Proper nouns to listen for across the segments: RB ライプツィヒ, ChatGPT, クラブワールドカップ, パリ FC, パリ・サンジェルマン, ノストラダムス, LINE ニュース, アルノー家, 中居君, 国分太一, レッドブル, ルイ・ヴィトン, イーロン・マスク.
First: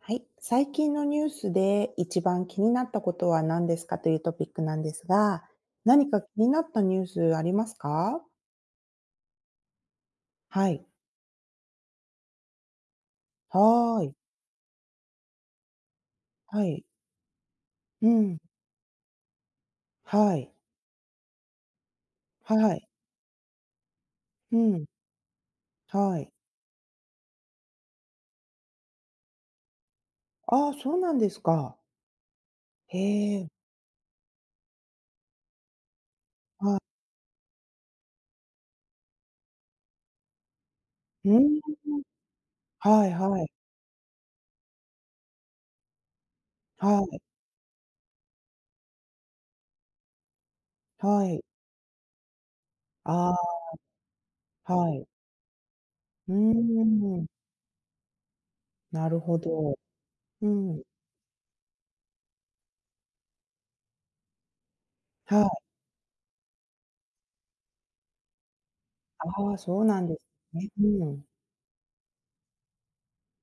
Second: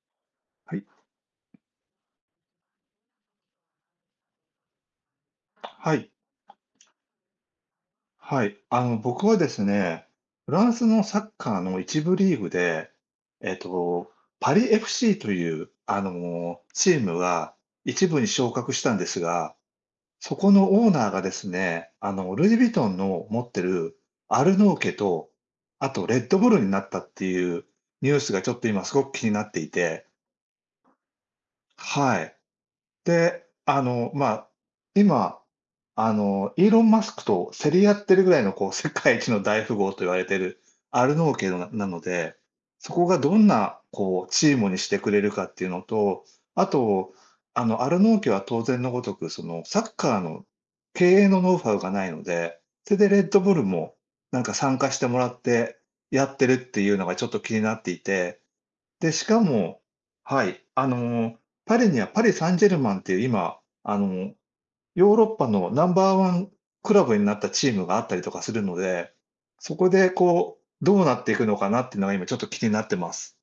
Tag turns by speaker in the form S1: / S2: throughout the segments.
S1: はい。最
S2: はい、
S1: 近のニュースで一番気になったことは何ですかというトピックなんですが、
S2: はい、
S1: 何か気になったニュースありますか？
S2: はい。僕はですね、フラ
S1: は
S2: ンス
S1: い。
S2: のサッカーの一部リーグで、えっ
S1: はー
S2: と、
S1: い。
S2: パリ FC という、
S1: はい。
S2: チームが一
S1: う
S2: 部に
S1: ん。
S2: 昇格したんですが、そ
S1: は
S2: こ
S1: い。
S2: のオーナーがですね、ルイ・ヴィ
S1: は
S2: ト
S1: い。
S2: ンの持ってるア
S1: う
S2: ルノー
S1: ん。
S2: 家と、あとレ
S1: は
S2: ッ
S1: い。
S2: ドブルになったっていうニュースがちょっと今すごく気になっていて、
S1: ああ、そうなんですか。
S2: はい。
S1: へ
S2: で、
S1: え。
S2: 今、イー
S1: は
S2: ロン・
S1: い。
S2: マスクと競り合ってるぐらいの、こう、世界一の大富豪と言われてるアルノー
S1: う
S2: 家
S1: ん。
S2: のなので、そ
S1: は
S2: こ
S1: い。
S2: がど
S1: はい。
S2: んな、こう、チームにしてくれるかっていうのと、あ
S1: は
S2: と、
S1: い。
S2: アルノー家は当然のごとく、その、サッカーの経
S1: は
S2: 営の
S1: い。
S2: ノウハウがないので、それでレッド
S1: あ
S2: ブルも、なんか
S1: あ、
S2: 参
S1: は
S2: 加し
S1: い。
S2: てもらってや
S1: うー
S2: ってるっていうのがち
S1: ん。
S2: ょっと気になっていて、
S1: な
S2: で、
S1: る
S2: し
S1: ほ
S2: か
S1: ど。
S2: もは
S1: う
S2: い、
S1: ん。
S2: パリにはパリ・サンジェルマンっていう今、ヨーロッ
S1: は
S2: パ
S1: い。
S2: のナンバーワンクラブになったチームがあったりとかするので、
S1: ああ、
S2: そ
S1: そう
S2: こ
S1: なん
S2: で
S1: です
S2: こ
S1: ね。
S2: う、どう
S1: う
S2: なっ
S1: ん。
S2: ていくのかなっていうのが今ちょっと気になってます。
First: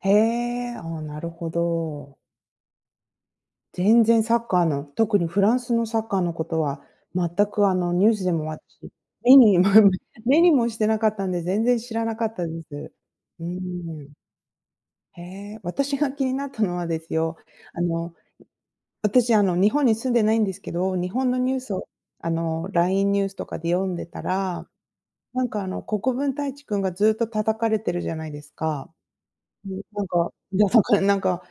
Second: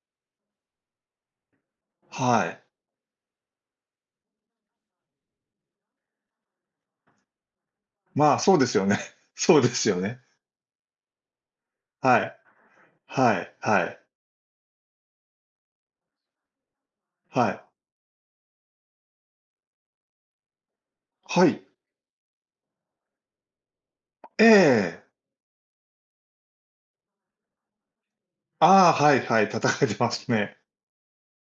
S1: へえ。ああ、なるほど。
S2: はい。
S1: 全然サッカーの、特にフランスのサッカーのことは、全くあのニュースで
S2: まあ、
S1: も
S2: そう
S1: 私、
S2: ですよね。
S1: 目
S2: そ
S1: に
S2: う
S1: も
S2: ですよ ね。
S1: 目にもしてなかったんで、全然知らな
S2: は
S1: かっ
S2: い。
S1: たです。
S2: は
S1: うー
S2: いはい
S1: ん。へえ、私が気になったのはですよ、
S2: はい。
S1: あの、私あの日本に住んでないんですけど、日本の
S2: は
S1: ニュー
S2: い。
S1: スをあの LINE ニュースとかで読んでた
S2: え
S1: ら、
S2: え。
S1: なんかあの国分太一君がずっと叩かれてるじゃないです
S2: ああ、
S1: か。
S2: はいはい、
S1: う
S2: 叩
S1: ん、
S2: かれて
S1: なん
S2: ます
S1: か、
S2: ね。
S1: ださかなんか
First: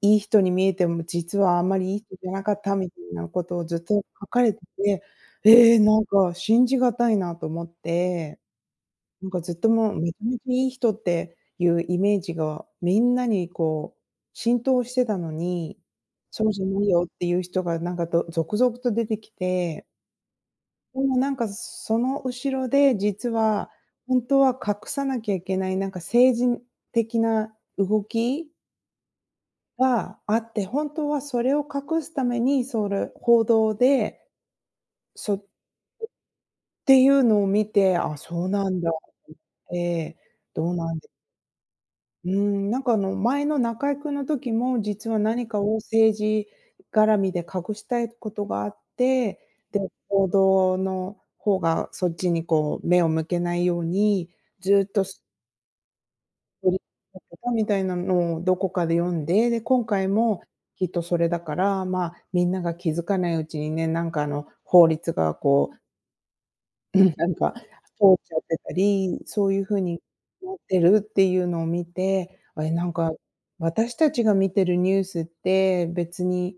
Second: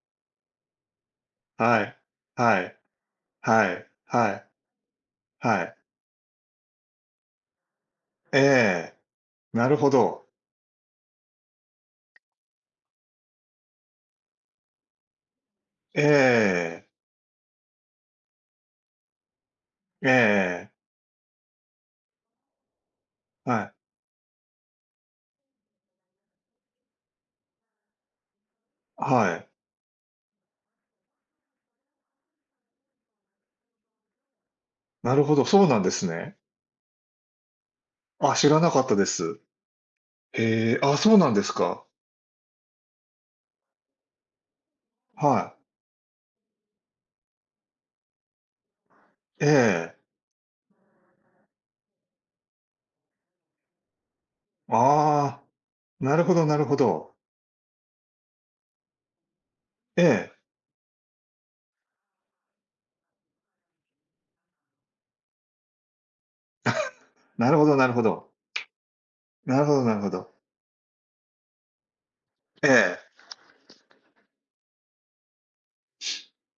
S1: いい人に見えても、実はあんま
S2: は
S1: りい
S2: い。
S1: い人じゃなか
S2: は
S1: った
S2: い。
S1: みたいなことを
S2: は
S1: ずっ
S2: い。
S1: と書
S2: は
S1: か
S2: い。
S1: れてて、
S2: は
S1: え
S2: い。
S1: え、なんか信じがたいなと思って、
S2: ええ、
S1: なんかずっ
S2: な
S1: と
S2: るほ
S1: もうめちゃ
S2: ど。
S1: めちゃいい人っていうイメージがみんなにこう浸透してたのに、
S2: え
S1: そうじゃな
S2: え。
S1: いよっていう人がなんかど続々と出てきて、
S2: ええ
S1: でもなんかその後ろで実
S2: は
S1: は、
S2: い。
S1: 本当は隠さなきゃいけないなんか政治的な動き
S2: はい。
S1: があって、本当はそれを隠すために、それ報道で、
S2: なる
S1: そ
S2: ほど、
S1: っ
S2: そうなんですね。
S1: ていうのを見て、あ、
S2: あ、
S1: そ
S2: 知
S1: う
S2: ら
S1: な
S2: なか
S1: ん
S2: っ
S1: だ、
S2: たです。
S1: ええ、ど
S2: へ
S1: う
S2: え、
S1: な
S2: あ、
S1: んで
S2: そうなんですか。
S1: うーん、なんかあの、前の中居君の時も、実は何
S2: は
S1: かを政治絡みで隠したいことがあって、
S2: い。え
S1: で、
S2: え。
S1: 報道の方がそっちにこう目を向けないように、ずっとす
S2: ああ、なるほどなる
S1: 取
S2: ほ
S1: り
S2: ど。
S1: だったみたいなのをどこかで読んで、で、今
S2: え
S1: 回
S2: え、
S1: もきっとそれだから、まあ、みんなが気づかないうちにね、なんかあの、法律がこう、
S2: なるほどなるほ
S1: 通っ
S2: ど。
S1: ちゃってたり、そう
S2: な
S1: いう
S2: るほ
S1: 風
S2: どなる
S1: に
S2: ほど。
S1: なってるっていうのを見て、あ
S2: え
S1: れなん
S2: え。
S1: か、私たちが見てるニュースって別に、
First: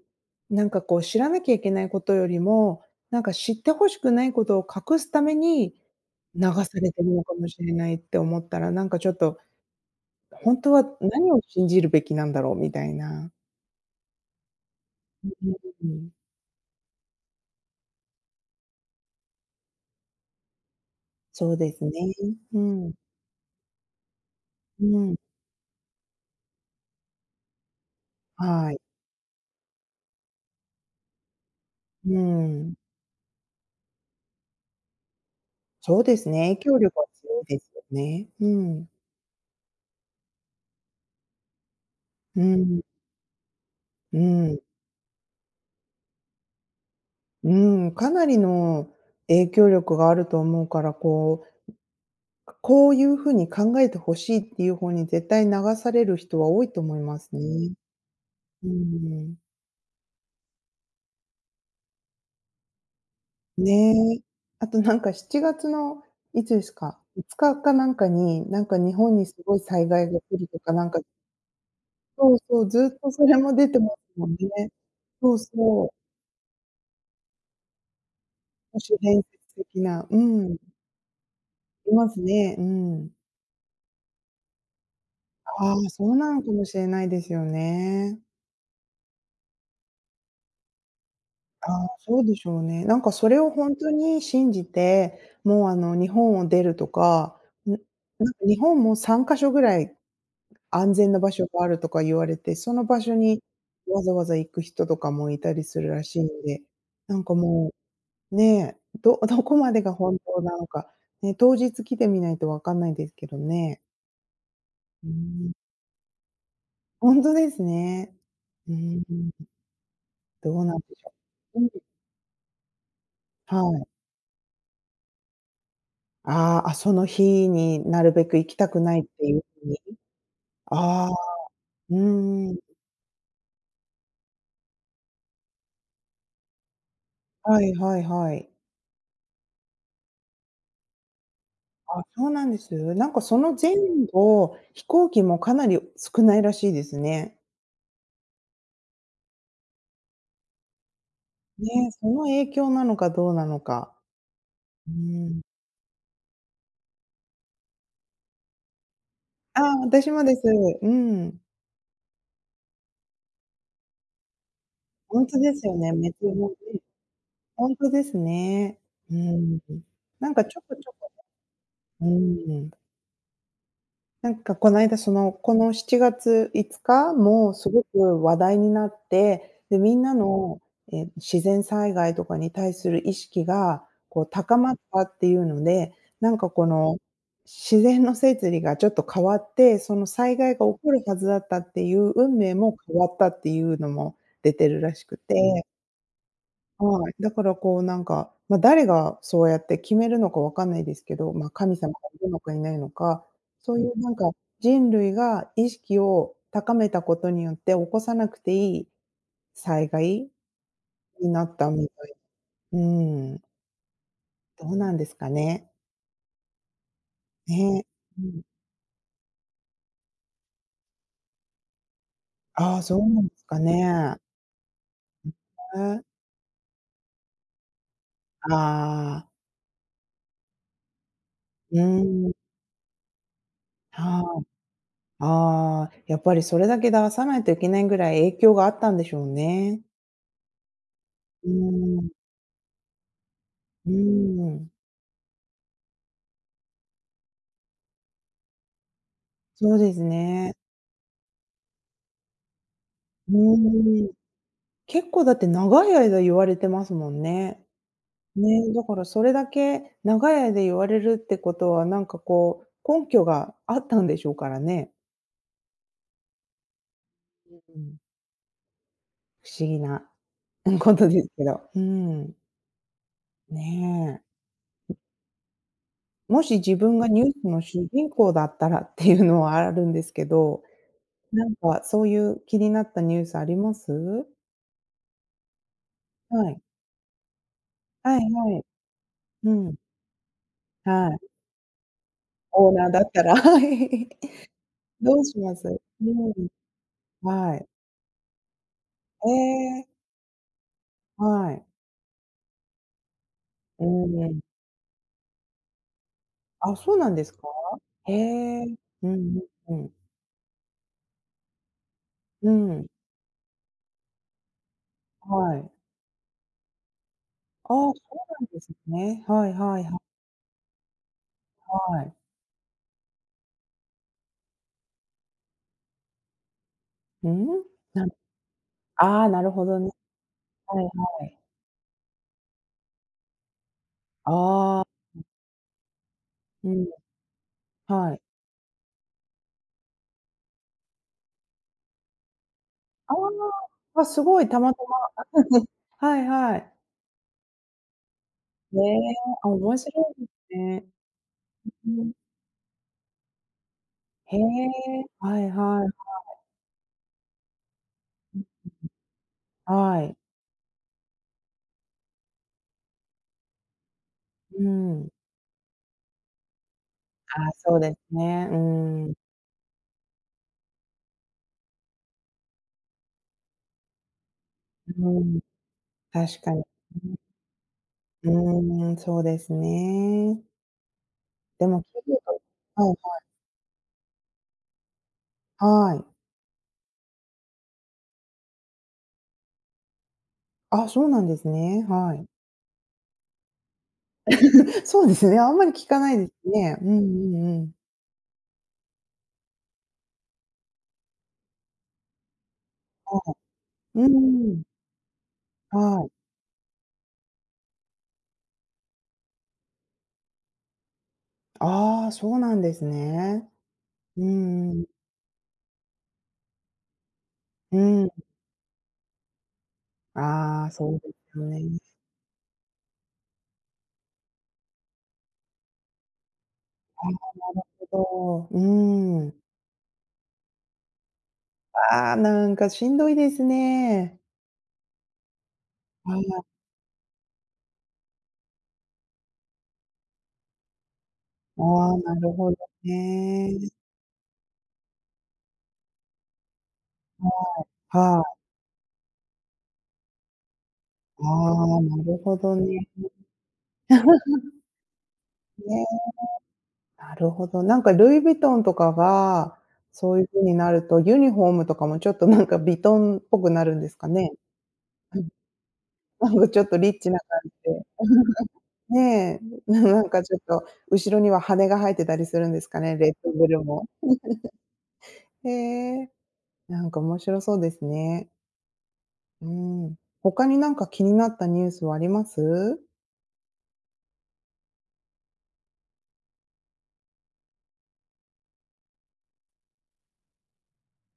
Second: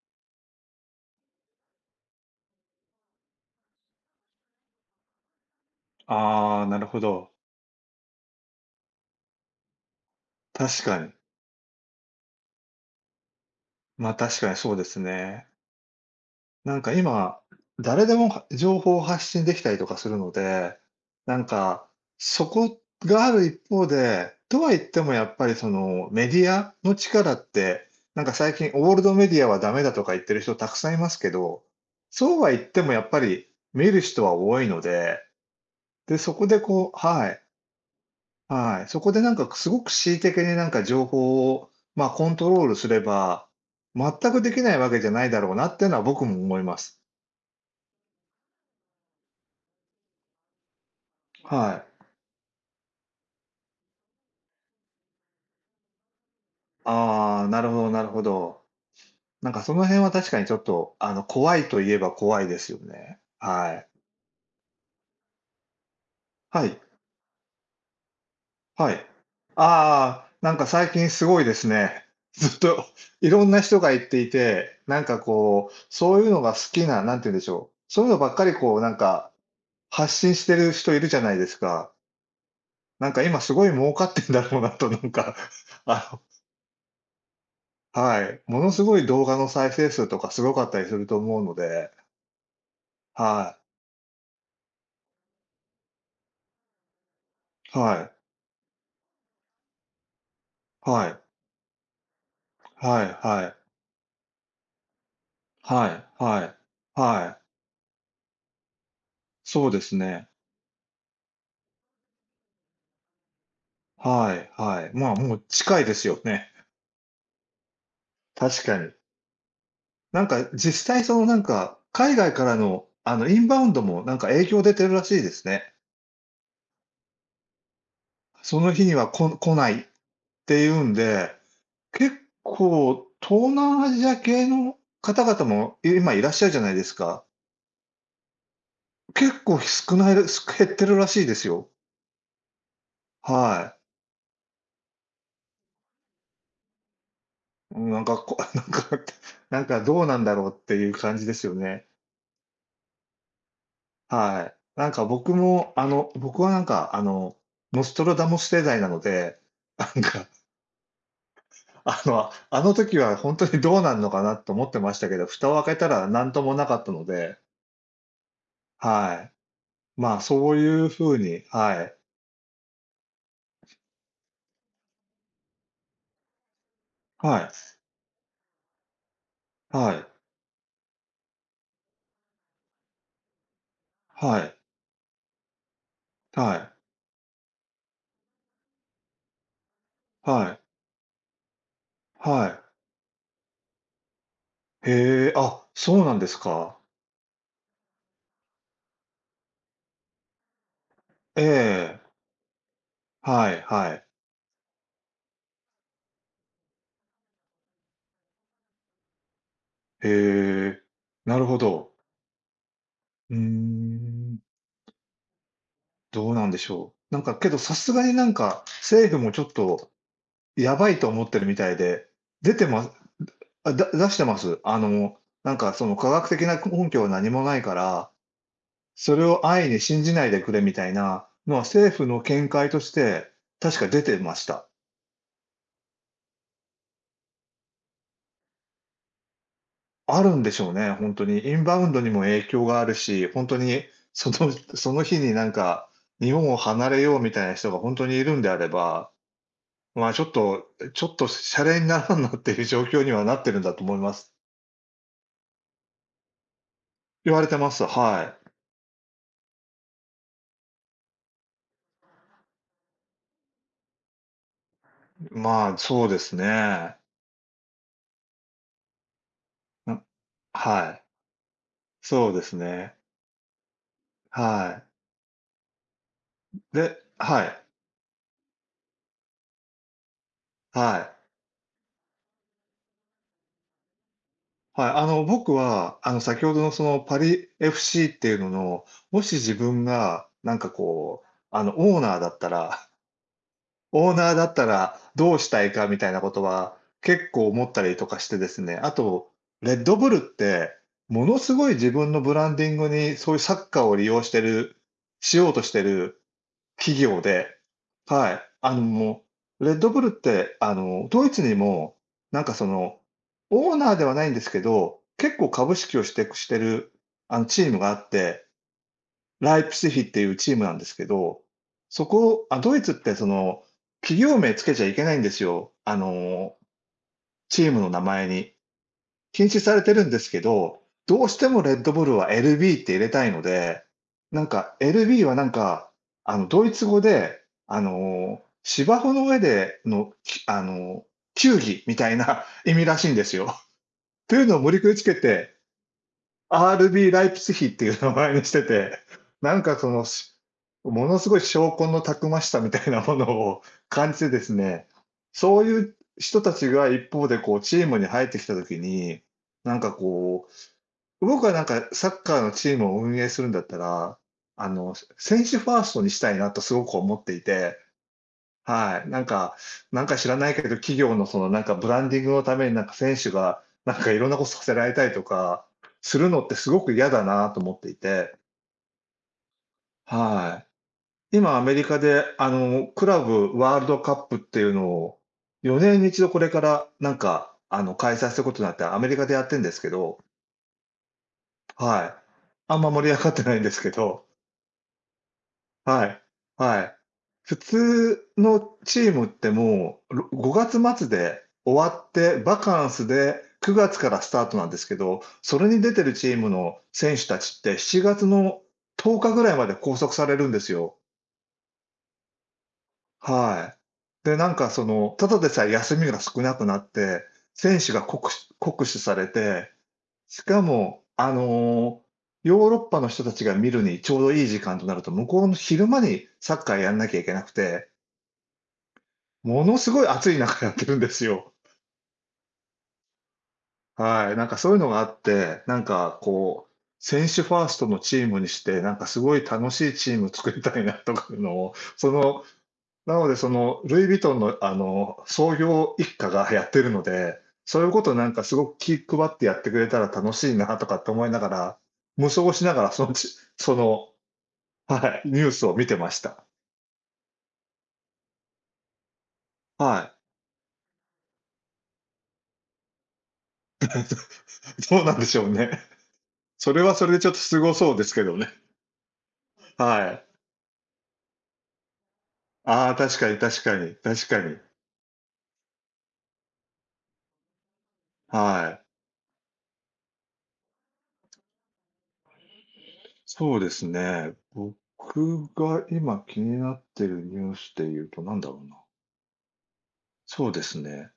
S1: なんかこう知らなきゃいけないことよりも、なんか知って欲しくないことを隠すために、流
S2: ああ、
S1: さ
S2: なる
S1: れ
S2: ほ
S1: てるの
S2: ど。
S1: かもしれないって思ったら、なんかちょっと本当
S2: 確
S1: は
S2: かに。
S1: 何を信じるべきなんだろうみたいな。
S2: まあ、確かにそうです
S1: う
S2: ね。
S1: んうん。
S2: なんか今、誰でも情報を発信できたりとかするので、なん
S1: そうです
S2: か、
S1: ね。
S2: そ
S1: う
S2: こ
S1: ん。
S2: がある一方で、とは言っ
S1: う
S2: ても
S1: ん。
S2: やっぱりそのメディアの力って、なんか最近
S1: はい。
S2: オールドメディアはダメだとか言ってる人たくさんいますけど、
S1: う
S2: そうは言っ
S1: ん。
S2: てもやっぱり見る人は多いので、
S1: そうで
S2: で、
S1: す
S2: そこ
S1: ね、影
S2: で
S1: 響
S2: こう
S1: 力は
S2: は
S1: 強
S2: い、
S1: いですよね。う
S2: は
S1: ん。
S2: い、そこでなんかすごく恣意的になんか情報を、まあ、コン
S1: う
S2: トロール
S1: ん。
S2: すれば、全
S1: う
S2: くで
S1: ん。
S2: きないわけじゃないだろうなっていうのは僕も思います。
S1: うん、かなりの影響力があると思うから、こう、
S2: はい。
S1: こういうふうに考えてほしいっていう方に絶対流される人は多いと思います
S2: ああ、なる
S1: ね。
S2: ほどなるほど。
S1: うん。
S2: なんかその辺は確かにちょっと、怖いといえば怖いですよね。はい。
S1: ねえ。あとなんか7月のいつで
S2: は
S1: す
S2: い、
S1: か、5日かかなんかに、なんか
S2: は
S1: 日
S2: い。
S1: 本にすごい災害が
S2: ああ、
S1: 来る
S2: なん
S1: と
S2: か
S1: か、な
S2: 最
S1: んか
S2: 近すごいですね。
S1: そう
S2: ずっ
S1: そう、
S2: と
S1: ずっと そ
S2: い
S1: れ
S2: ろん
S1: も
S2: な
S1: 出
S2: 人
S1: てま
S2: が言って
S1: すも
S2: い
S1: んね。
S2: て、なんか
S1: そう
S2: こう、
S1: そう。
S2: そういうのが好きな、なんて言うんでしょう、そういうのばっかりこ
S1: 都
S2: うな
S1: 市
S2: ん
S1: 伝説
S2: か、
S1: 的な、
S2: 発
S1: う
S2: 信して
S1: ん、
S2: る人いるじゃないですか。
S1: いますね。う
S2: な
S1: ん。
S2: んか今すごい儲かってんだろうなとなんか、
S1: あ あ、そ
S2: あ
S1: う
S2: の
S1: なのかもしれないですよね。
S2: はい、ものすごい動画の再生数とかすごかったりすると思うの
S1: ああ、
S2: で、
S1: そうでしょうね。なんかそれを
S2: は
S1: ほんとに信じて、もうあの日本を出るとか、ん、な
S2: い、
S1: んか
S2: はい、
S1: 日本も3か所ぐらい安
S2: は
S1: 全な
S2: い。
S1: 場所があるとか言われて、その場
S2: はい
S1: 所に
S2: はい
S1: わざわざ行く人とかもいたりす
S2: は
S1: るらし
S2: い
S1: いん
S2: はい
S1: で、なん
S2: は
S1: か
S2: い。
S1: もう、ね、ど どこ
S2: そう
S1: ま
S2: で
S1: でが
S2: す
S1: 本
S2: ね。
S1: 当なのか、ね、当日来てみないとわかんないですけどね。
S2: はいはい。
S1: うー
S2: まあ、もう
S1: ん、
S2: 近いですよね。
S1: ほんとですね。
S2: 確
S1: うー
S2: かに。
S1: ん、
S2: なんか
S1: どうなん
S2: 実
S1: で
S2: 際
S1: しょ
S2: そのなん
S1: う。うん、
S2: か、海外からのあのインバウ
S1: は
S2: ンド
S1: い。
S2: もなんか影響出てるらしいですね。
S1: ああ、あ、その日になるべく行き
S2: そ
S1: た
S2: の
S1: く
S2: 日に
S1: ないっ
S2: は
S1: て
S2: こ
S1: いう
S2: 来
S1: 風
S2: な
S1: に。
S2: いっていうん
S1: ああ、
S2: で、
S1: う
S2: 結
S1: ーん、
S2: 構東南アジア系の方々もい今いらっしゃるじゃないですか。
S1: はいはいはい。
S2: 結構少ないらす減ってるらしいですよ。
S1: あ、そうなんです。なんかその前
S2: は
S1: 後、飛行機もかなり少ないらしいですね。
S2: い。なんかこ なんかなんかどうなんだろうっていう感じですよ
S1: ね、
S2: ね。
S1: その影響なのかどうなのか。
S2: はい。な
S1: う
S2: ん
S1: ー
S2: か僕
S1: ん。
S2: も、僕はなんか、ノストラダムス世代なので、
S1: ああ、
S2: なん
S1: 私も
S2: か、
S1: です。うん。
S2: あの時は本当にどうなんのかなと思ってましたけ
S1: ほ
S2: ど、
S1: んと
S2: 蓋
S1: で
S2: を
S1: す
S2: 開
S1: よ
S2: けた
S1: ね、
S2: ら
S1: めっちゃ
S2: 何
S1: ほん
S2: ともなか
S1: に。
S2: ったので、
S1: ほんとですね。うー
S2: は
S1: ん。
S2: い。まあ、
S1: なんか
S2: そう
S1: ちょ
S2: い
S1: こち
S2: う
S1: ょ
S2: ふ
S1: こ
S2: うに、はい。
S1: うーん。なんかこの間、その、この7月5日
S2: はい。
S1: もすごく話題になって、で、
S2: は
S1: みん
S2: い。
S1: なの、ええ、自然災害とかに対する意識が、こう
S2: はい。
S1: 高まったっていうので、なんか
S2: は
S1: こ
S2: い。
S1: の、自然の摂理がちょっと変わって、その災
S2: は
S1: 害
S2: い。
S1: が起こるはずだったっていう運命
S2: は
S1: も変わったっていうのも出てる
S2: い。
S1: らしく
S2: へえ、
S1: て、
S2: あ、そうなんですか。
S1: はい、だからこうなんか、まあ、誰がそうやって決めるのかわかんないですけど、
S2: え
S1: まあ、神様が
S2: え。
S1: いるのかいないのか、
S2: はい
S1: そういう
S2: はい。
S1: なんか人類が意識を高めたことによって起こさなくていい災害
S2: へえ、
S1: に
S2: な
S1: な
S2: る
S1: っ
S2: ほ
S1: たみ
S2: ど。
S1: たい。う
S2: うー
S1: ん、
S2: ん。
S1: どうなんですかね。
S2: どうなんでしょう。なんか、けどさ
S1: ね。
S2: すがにな
S1: う
S2: ん
S1: ん。
S2: か、政府もちょっとやばいと思ってるみたいで、出て
S1: ああ、
S2: ます
S1: そうなんですか
S2: あ、だ出し
S1: ね。
S2: てます。なんかその
S1: ね。
S2: 科学的な根拠は何もないから、それ
S1: ああ、
S2: を安易に信じないでくれみたいなのは
S1: う
S2: 政府の
S1: ん、
S2: 見解として、確か出て
S1: は
S2: ま
S1: い。
S2: した。
S1: ああ、やっぱりそれだけ出さないといけないぐらい影響があったんでしょうね。
S2: あるんでしょうね、本当に。
S1: う
S2: インバウンドに
S1: ん。
S2: も影響があるし、本当に
S1: うー
S2: その
S1: ん、
S2: その日になんか、日本を離れようみたいな人が本当にいるんであれば、
S1: そうです
S2: まあ、ちょっ
S1: ね。
S2: とちょっとシャレにならんなっていう状況には
S1: う
S2: なってるんだと思い
S1: ーん、
S2: ます。
S1: 結構だって長い間言われてますもん
S2: 言われて
S1: ね。
S2: ます。はい。
S1: ね、だからそれだけ長い間言われるってことは、なんかこう、根拠があったんでしょうからね。
S2: まあ、そうですね。
S1: うん、不思議
S2: ん、
S1: な
S2: は
S1: こ
S2: い。
S1: とですけど。う
S2: そう
S1: ん、
S2: ですね。
S1: ねえ。
S2: はい。
S1: もし自分
S2: で
S1: がニュー
S2: は
S1: スの
S2: い、
S1: 主人公だったらっていうのはあるんですけど、
S2: はい。
S1: なんかそういう気になったニュースあります？
S2: はい、僕は、先
S1: は
S2: ほど
S1: い。
S2: のそのパリ FC
S1: は
S2: っ
S1: い
S2: ていうの
S1: はい。
S2: の、もし
S1: う
S2: 自
S1: ん。
S2: 分がなんか
S1: は
S2: こう、
S1: い。
S2: オーナーだった
S1: オー
S2: ら
S1: ナーだったら。はい。
S2: オーナーだったら
S1: どう
S2: ど
S1: し
S2: うし
S1: ま
S2: た
S1: す？
S2: いかみ
S1: う
S2: たいなこ
S1: ん、
S2: とは結構
S1: は
S2: 思
S1: い。
S2: ったりとかしてですね、あ
S1: え
S2: と、レッ
S1: え、
S2: ドブルってもの
S1: は
S2: す
S1: い。
S2: ごい自分のブランディングにそういうサッカー
S1: う
S2: を利用し
S1: ん。
S2: てるしようとしてる
S1: あ、そう
S2: 企
S1: なん
S2: 業
S1: ですか？
S2: で、
S1: へ
S2: はい、
S1: え。う
S2: も
S1: ん
S2: う、レ
S1: う
S2: ッ
S1: んう
S2: ドブ
S1: ん。
S2: ルって、ドイツにも、なん
S1: う
S2: かそ
S1: ん、
S2: の、オーナーではないんですけど、結構
S1: はい。
S2: 株式を取得してる、チー
S1: ああ、
S2: ムが
S1: そ
S2: あっ
S1: う
S2: て、
S1: なんですね。はい
S2: ライプ
S1: はい
S2: ツィ
S1: は
S2: ヒっ
S1: い
S2: ていうチームなんですけど、
S1: は
S2: そ
S1: い。
S2: こ、あ、ドイツってその、企業名つけちゃいけないんですよ。
S1: うん？
S2: チームの名
S1: なん
S2: 前に。
S1: ああ、な
S2: 禁
S1: る
S2: 止
S1: ほ
S2: さ
S1: ど
S2: れ
S1: ね。
S2: てるんですけ
S1: は
S2: ど、
S1: い
S2: ど
S1: は
S2: うし
S1: い。
S2: てもレッドブルは LB って入れたいので、なんか
S1: ああ、
S2: LB はなんか、ド
S1: う
S2: イツ
S1: ん、
S2: 語で、
S1: はい。
S2: 芝生の上での、きあの、球技みたいな 意味らしい
S1: あ
S2: んですよ。
S1: あ、あ、す
S2: とい
S1: ご
S2: う
S1: い、
S2: のを
S1: た
S2: 無
S1: ま
S2: 理
S1: た
S2: くりつ
S1: ま
S2: けて
S1: はいはい。
S2: RB ライプツィヒっていう名前にして
S1: へ
S2: て、
S1: え、あ、
S2: なん
S1: 面
S2: かその、
S1: 白いで
S2: し
S1: すね。
S2: ものすごい証拠
S1: う
S2: の
S1: ん。
S2: たくましさみたいなものを感じて
S1: へ
S2: ですね、
S1: え、はい
S2: そうい
S1: はい。
S2: う人たちが一方でこうチームに入ってきた時に、なんか
S1: はい。
S2: こう、僕はなんかサッカーのチームを運営するんだったら、
S1: うん。
S2: 選手ファーストにしたいなとすごく思って
S1: あ
S2: い
S1: あ、そ
S2: て。
S1: うですね。う
S2: はい。
S1: ーん。
S2: なんかなんか知らないけど、企業のそのなんかブランディングのためになんか選手がなんかいろんなことさせられた
S1: う
S2: りと
S1: ん、
S2: かする
S1: 確
S2: のっ
S1: か
S2: て
S1: に。
S2: すごく嫌だなと思ってい
S1: う
S2: て、
S1: ん、うーん、そうですね。
S2: はい。今ア
S1: で
S2: メリ
S1: も
S2: カ
S1: 企業
S2: で
S1: は
S2: ク
S1: い
S2: ラブワールドカップっていうのを
S1: は
S2: 4年
S1: い。
S2: に1度これからなんかあの、開催することになって、アメリカでやってんですけど、
S1: あ、そうなんですね。
S2: は
S1: は
S2: い。
S1: い。
S2: あんま盛り上がってないんですけど
S1: そうですね、あんまり聞か
S2: は
S1: ない
S2: い。
S1: ですね。
S2: は
S1: うんう
S2: い。普
S1: んうん。
S2: 通のチームってもう、ろ5月末で終わって、バカンス
S1: はい。
S2: で9月
S1: う
S2: からスタート
S1: ん、
S2: なんですけど、それに出て
S1: はい。
S2: るチームの選手たちって7月の10日ぐらいまで拘束されるんですよ。
S1: ああ、そうなんですね。
S2: はい。
S1: う
S2: で、なんか
S1: んう
S2: そ
S1: ん。
S2: の、ただでさえ休みが少なくなって、選手が酷使酷使されて、しか
S1: ああ、そう
S2: も、
S1: ですよね。な
S2: ヨーロッパの人たちが見るにちょうどいい時間となると、向こうの昼間にサッカーやんなき
S1: る
S2: ゃいけなくて
S1: ほど。うん。
S2: ものすごい暑い中やってるんですよ。
S1: ああ、なんかしんどいですね。
S2: はい、なんかそういうのがあって、なん
S1: は
S2: か
S1: い。
S2: こう、選手ファーストのチームにして、なんかすごい楽しいチーム作りたいなとかいうの
S1: あ
S2: を、
S1: あ、なるほど
S2: なのでそ
S1: ね。
S2: のルイ・ヴィトンの創業一家がやってるので、そういうこと
S1: は
S2: なん
S1: い。
S2: かすごく気配ってやってくれたら楽しいなとかって
S1: あ
S2: 思いながら、
S1: あ、なる
S2: 無
S1: ほ
S2: 双
S1: ど
S2: しなが
S1: ね。
S2: らそのちその、はい、ニュースを見て
S1: ね、
S2: ました。
S1: なるほど。なんかルイ・ヴィトンとかが、
S2: は
S1: そういう風になると、ユニフォームとかもちょっと なんかヴィトンっぽくなるんですかね？
S2: い。どうなん
S1: う
S2: で
S1: ん。
S2: しょうね。
S1: なんかちょっ
S2: そ
S1: と
S2: れ
S1: リ
S2: は
S1: ッ
S2: そ
S1: チ
S2: れで
S1: な
S2: ちょっと
S1: 感じ
S2: すご
S1: で。
S2: そうですけどね。
S1: ねえ、なん
S2: は
S1: か
S2: い。
S1: ちょっと後ろには羽が生えてたりするんですか
S2: ああ、
S1: ね、レッ
S2: 確か
S1: ド
S2: に
S1: ブ
S2: 確
S1: ル
S2: か
S1: も。
S2: に、確かに。
S1: へえ、なんか面白そうですね。
S2: はい。
S1: うーん。他になんか気になったニュースはあります？
S2: そうですね。僕が今気になってるニュースで言うとなんだろうな。そうですね。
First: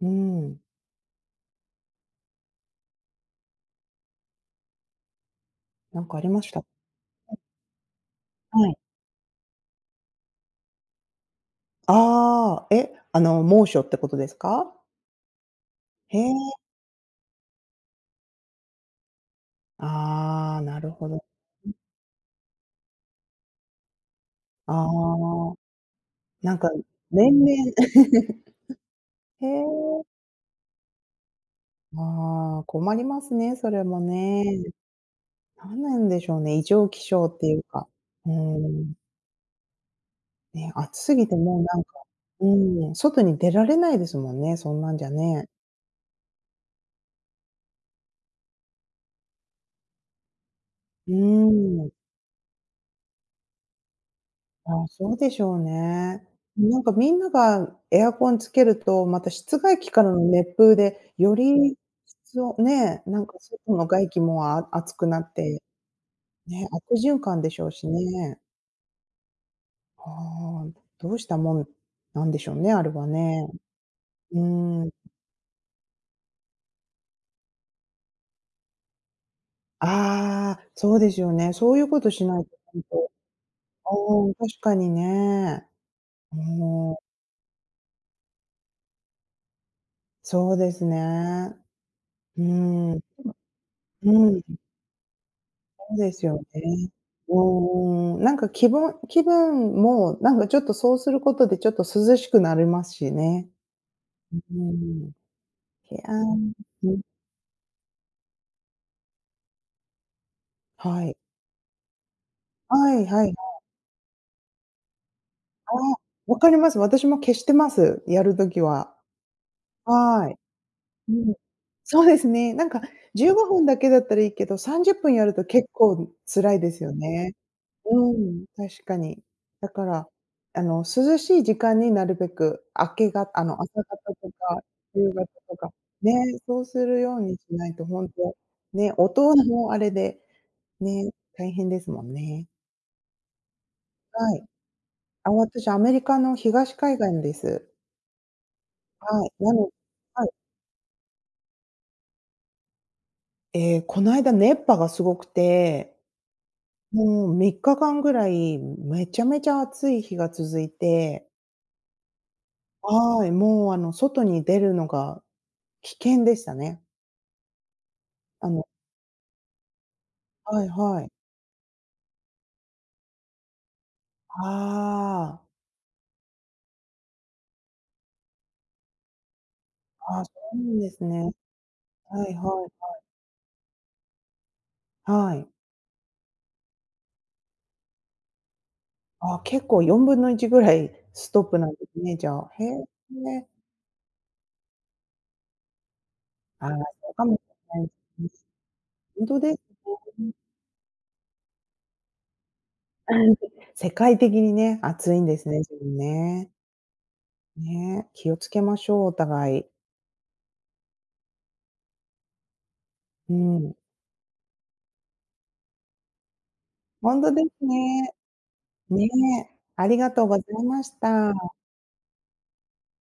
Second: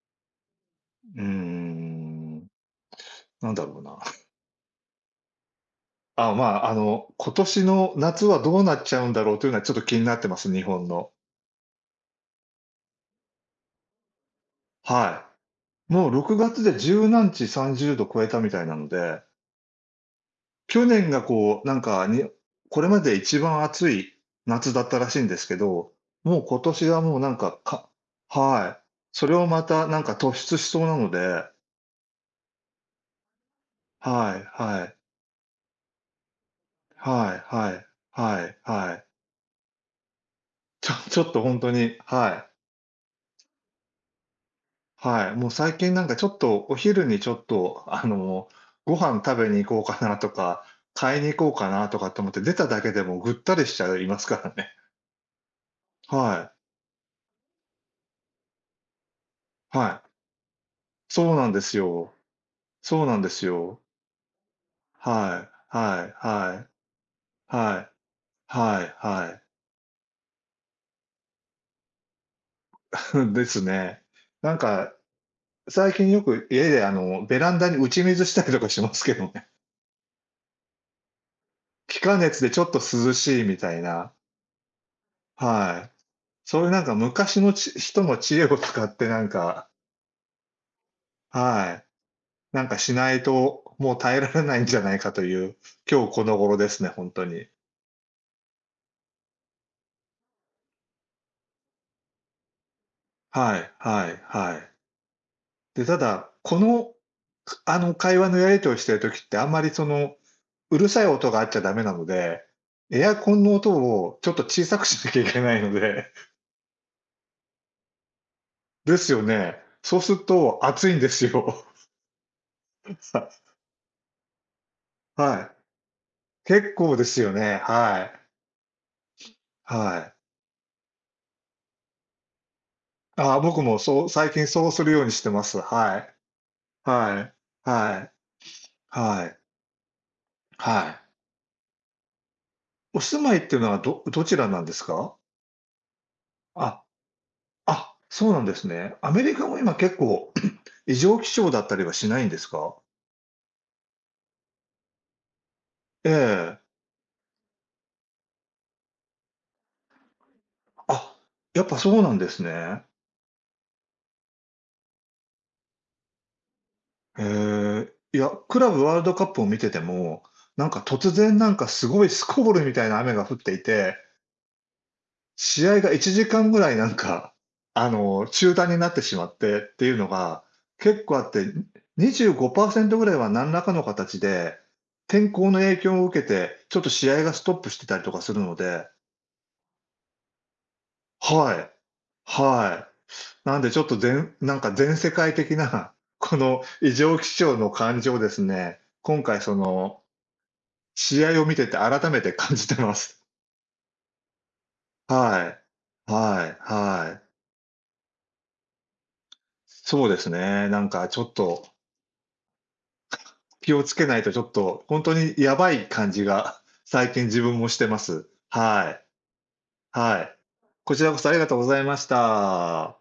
S1: うーん、
S2: うーん、なんだろうな。
S1: なん かあり
S2: あ、
S1: ま
S2: ま
S1: した？
S2: あ、今年の夏はどう
S1: は
S2: な
S1: い。
S2: っちゃうんだろうというのはちょっと気になってます、日本の。
S1: ああ、え、あの、猛暑ってことですか？
S2: はい。もう
S1: へ
S2: 6
S1: え。
S2: 月で十何日30度超えたみたいなので、
S1: ああ、な
S2: 去
S1: るほ
S2: 年
S1: ど
S2: が
S1: ね。
S2: こう、なんか、これまで一番暑い夏
S1: あ
S2: だったらしいんです
S1: あ、
S2: けど、もう
S1: なん
S2: 今
S1: か
S2: 年はもうな
S1: 年
S2: ん
S1: 々
S2: か、はい。それを
S1: へ
S2: またなん
S1: え。
S2: か突出しそうなので、
S1: ああ、困りますね、それも
S2: はい
S1: ね。
S2: はい
S1: なんなんでしょうね、異常気象
S2: は
S1: って
S2: い
S1: いう
S2: はい
S1: か。う
S2: はい
S1: ー
S2: は
S1: ん、
S2: い。
S1: ね、
S2: ちょ
S1: 暑す
S2: ちょ
S1: ぎ
S2: っ
S1: て
S2: と本
S1: もう
S2: 当
S1: なんか、
S2: に、はい、
S1: うん、外に出られないですもんね、そんなんじゃ
S2: はい。も
S1: ね。
S2: う最近なんかちょっとお昼にちょっと、ご飯食べに行こうかなとか、
S1: うー
S2: 買いに行こうかな
S1: ん、
S2: とかって思って出ただけでもぐったりしちゃいますからね。
S1: あそうでしょうね。
S2: は
S1: なんかみんながエアコンつけると、また室
S2: い、
S1: 外機
S2: は
S1: か
S2: い。
S1: らの熱風で
S2: そ
S1: よ
S2: うなんです
S1: り
S2: よ。
S1: 室温ね、
S2: そうな
S1: な
S2: ん
S1: ん
S2: で
S1: か
S2: す
S1: 外
S2: よ。
S1: の外気もあ熱くなっ
S2: は
S1: て、
S2: い、はい、はい、
S1: ね、悪循環でしょう
S2: は
S1: し
S2: い、
S1: ね。
S2: はい、は
S1: ああ、どうしたもんなんでしょうね、あれ
S2: い。
S1: は
S2: で
S1: ね。
S2: すね。
S1: う
S2: なん
S1: ーん。
S2: か、最近よく家でベランダに打ち水したりとかしますけどね。
S1: ああ、そうですよね。そうい う
S2: 気
S1: こと
S2: 化
S1: しな
S2: 熱
S1: い
S2: で
S1: と、
S2: ちょっと
S1: ほんと。
S2: 涼しいみたいな。
S1: うーん、確かにね。
S2: はい。
S1: う
S2: そういうなん
S1: ー
S2: か
S1: ん、
S2: 昔の人の知恵を使ってなんか、
S1: そうですね。
S2: は
S1: う
S2: い、なんかし
S1: ーん。
S2: ないと、もう
S1: う
S2: 耐えられ
S1: ん、
S2: ないんじゃないかという、
S1: そう
S2: 今日
S1: で
S2: こ
S1: す
S2: の
S1: よ
S2: 頃ですね、
S1: ね。
S2: 本当に。
S1: うーん、なんかきぶん気分もなんかちょっとそうすることでちょっと涼しくなりますしね。
S2: はい、はい、
S1: うー
S2: はい。
S1: ん。
S2: で、
S1: い
S2: た
S1: や、
S2: だ、こ
S1: う
S2: の、
S1: ん、
S2: 会話のやり取りしてる時って、あんまりうるさ
S1: は
S2: い
S1: い。
S2: 音があっちゃダメなので、
S1: は
S2: エ
S1: い
S2: ア
S1: は
S2: コ
S1: い。
S2: ンの音をちょっと小さくしなきゃいけない
S1: あ
S2: の
S1: あ、
S2: で、
S1: 分かります。私も消してます、やる時 は。
S2: ですよね。そうする
S1: はい。
S2: と暑いんで
S1: う
S2: す
S1: ん。
S2: よ。
S1: そうですね。なんか15 分だけだったらいいけど、30分やると
S2: は
S1: 結構
S2: い。
S1: 辛いで
S2: 結
S1: すよ
S2: 構ですよ
S1: ね。
S2: ね。は
S1: う
S2: い。
S1: ん、確かに。だか
S2: は
S1: ら、
S2: い。
S1: あの、涼しい時間になるべく、明けが
S2: ああ、
S1: あ
S2: 僕
S1: の、
S2: も
S1: 朝方
S2: そう、最
S1: と
S2: 近
S1: か
S2: そうするよう
S1: 夕
S2: にし
S1: 方
S2: てま
S1: と
S2: す。
S1: か、
S2: は
S1: ね、
S2: い。
S1: そうするよ
S2: は
S1: う
S2: い。
S1: にしないと
S2: は
S1: ほん
S2: い。
S1: と、ね、
S2: は
S1: 音
S2: い。
S1: もあれで、
S2: はい。
S1: ね、大変ですもんね。
S2: お住まいっていうのはどどち
S1: はい。
S2: らなんですか？
S1: あ、私アメリカの東
S2: あ、
S1: 海岸です。
S2: あ、そうなんですね。
S1: は
S2: アメ
S1: い、
S2: リカも今結
S1: はい。
S2: 構異常気象だったりはしないんですか？
S1: ええ、こないだ熱波がすごくて
S2: ええ。
S1: もう3日間ぐらい、めちゃめちゃ暑い日が続い
S2: あ、
S1: て、
S2: やっぱそうなんですね。
S1: はい、もうあの、外に出るのが危険でしたね。
S2: へえ。いや、
S1: あ
S2: ク
S1: の
S2: ラブワールドカップを見てても、
S1: は
S2: な
S1: い
S2: んか
S1: は
S2: 突
S1: い。
S2: 然なんかすごいスコールみたいな雨が降っていて、
S1: ああ、
S2: 試合が1時間ぐらいなんか、中断になってしまってっていうの
S1: ああ、そ
S2: が
S1: うなんで
S2: 結
S1: す
S2: 構あっ
S1: ね。
S2: て、にじゅ
S1: は
S2: う
S1: い
S2: ご
S1: は
S2: パ
S1: い。
S2: ーセ25%ぐらいは何らかの形で、天
S1: はい。
S2: 候の影響を受けて、ちょっと試合がストップしてたりとかするので、
S1: ああ、結構4分の1ぐらいストッ
S2: は
S1: プなんですね、じ
S2: い。
S1: ゃあ。へえ、
S2: はい。
S1: ね。
S2: なんでちょっとなんか全世界的な、この
S1: ああ、
S2: 異
S1: そう
S2: 常
S1: か
S2: 気
S1: もし
S2: 象の
S1: れない
S2: 感じを
S1: で
S2: です
S1: すね。
S2: ね、今
S1: 本当
S2: 回
S1: ですね。
S2: 試合を見てて改めて感じてます。
S1: 世界的にね、暑いんですね、
S2: は
S1: 自分
S2: い。は
S1: ね。
S2: い、はい。
S1: ね、気をつけましょう、お互い。
S2: そうですね、なんかちょっと、
S1: う
S2: 気
S1: ん。
S2: をつけないとちょっと、ほんとにやばい感じが、最
S1: ほん
S2: 近
S1: と
S2: 自
S1: で
S2: 分
S1: す
S2: もしてま
S1: ね。
S2: す。はい、
S1: ねえ、ありが
S2: は
S1: とう
S2: い。
S1: ございまし
S2: こちらこそあ
S1: た。
S2: りがとうございました。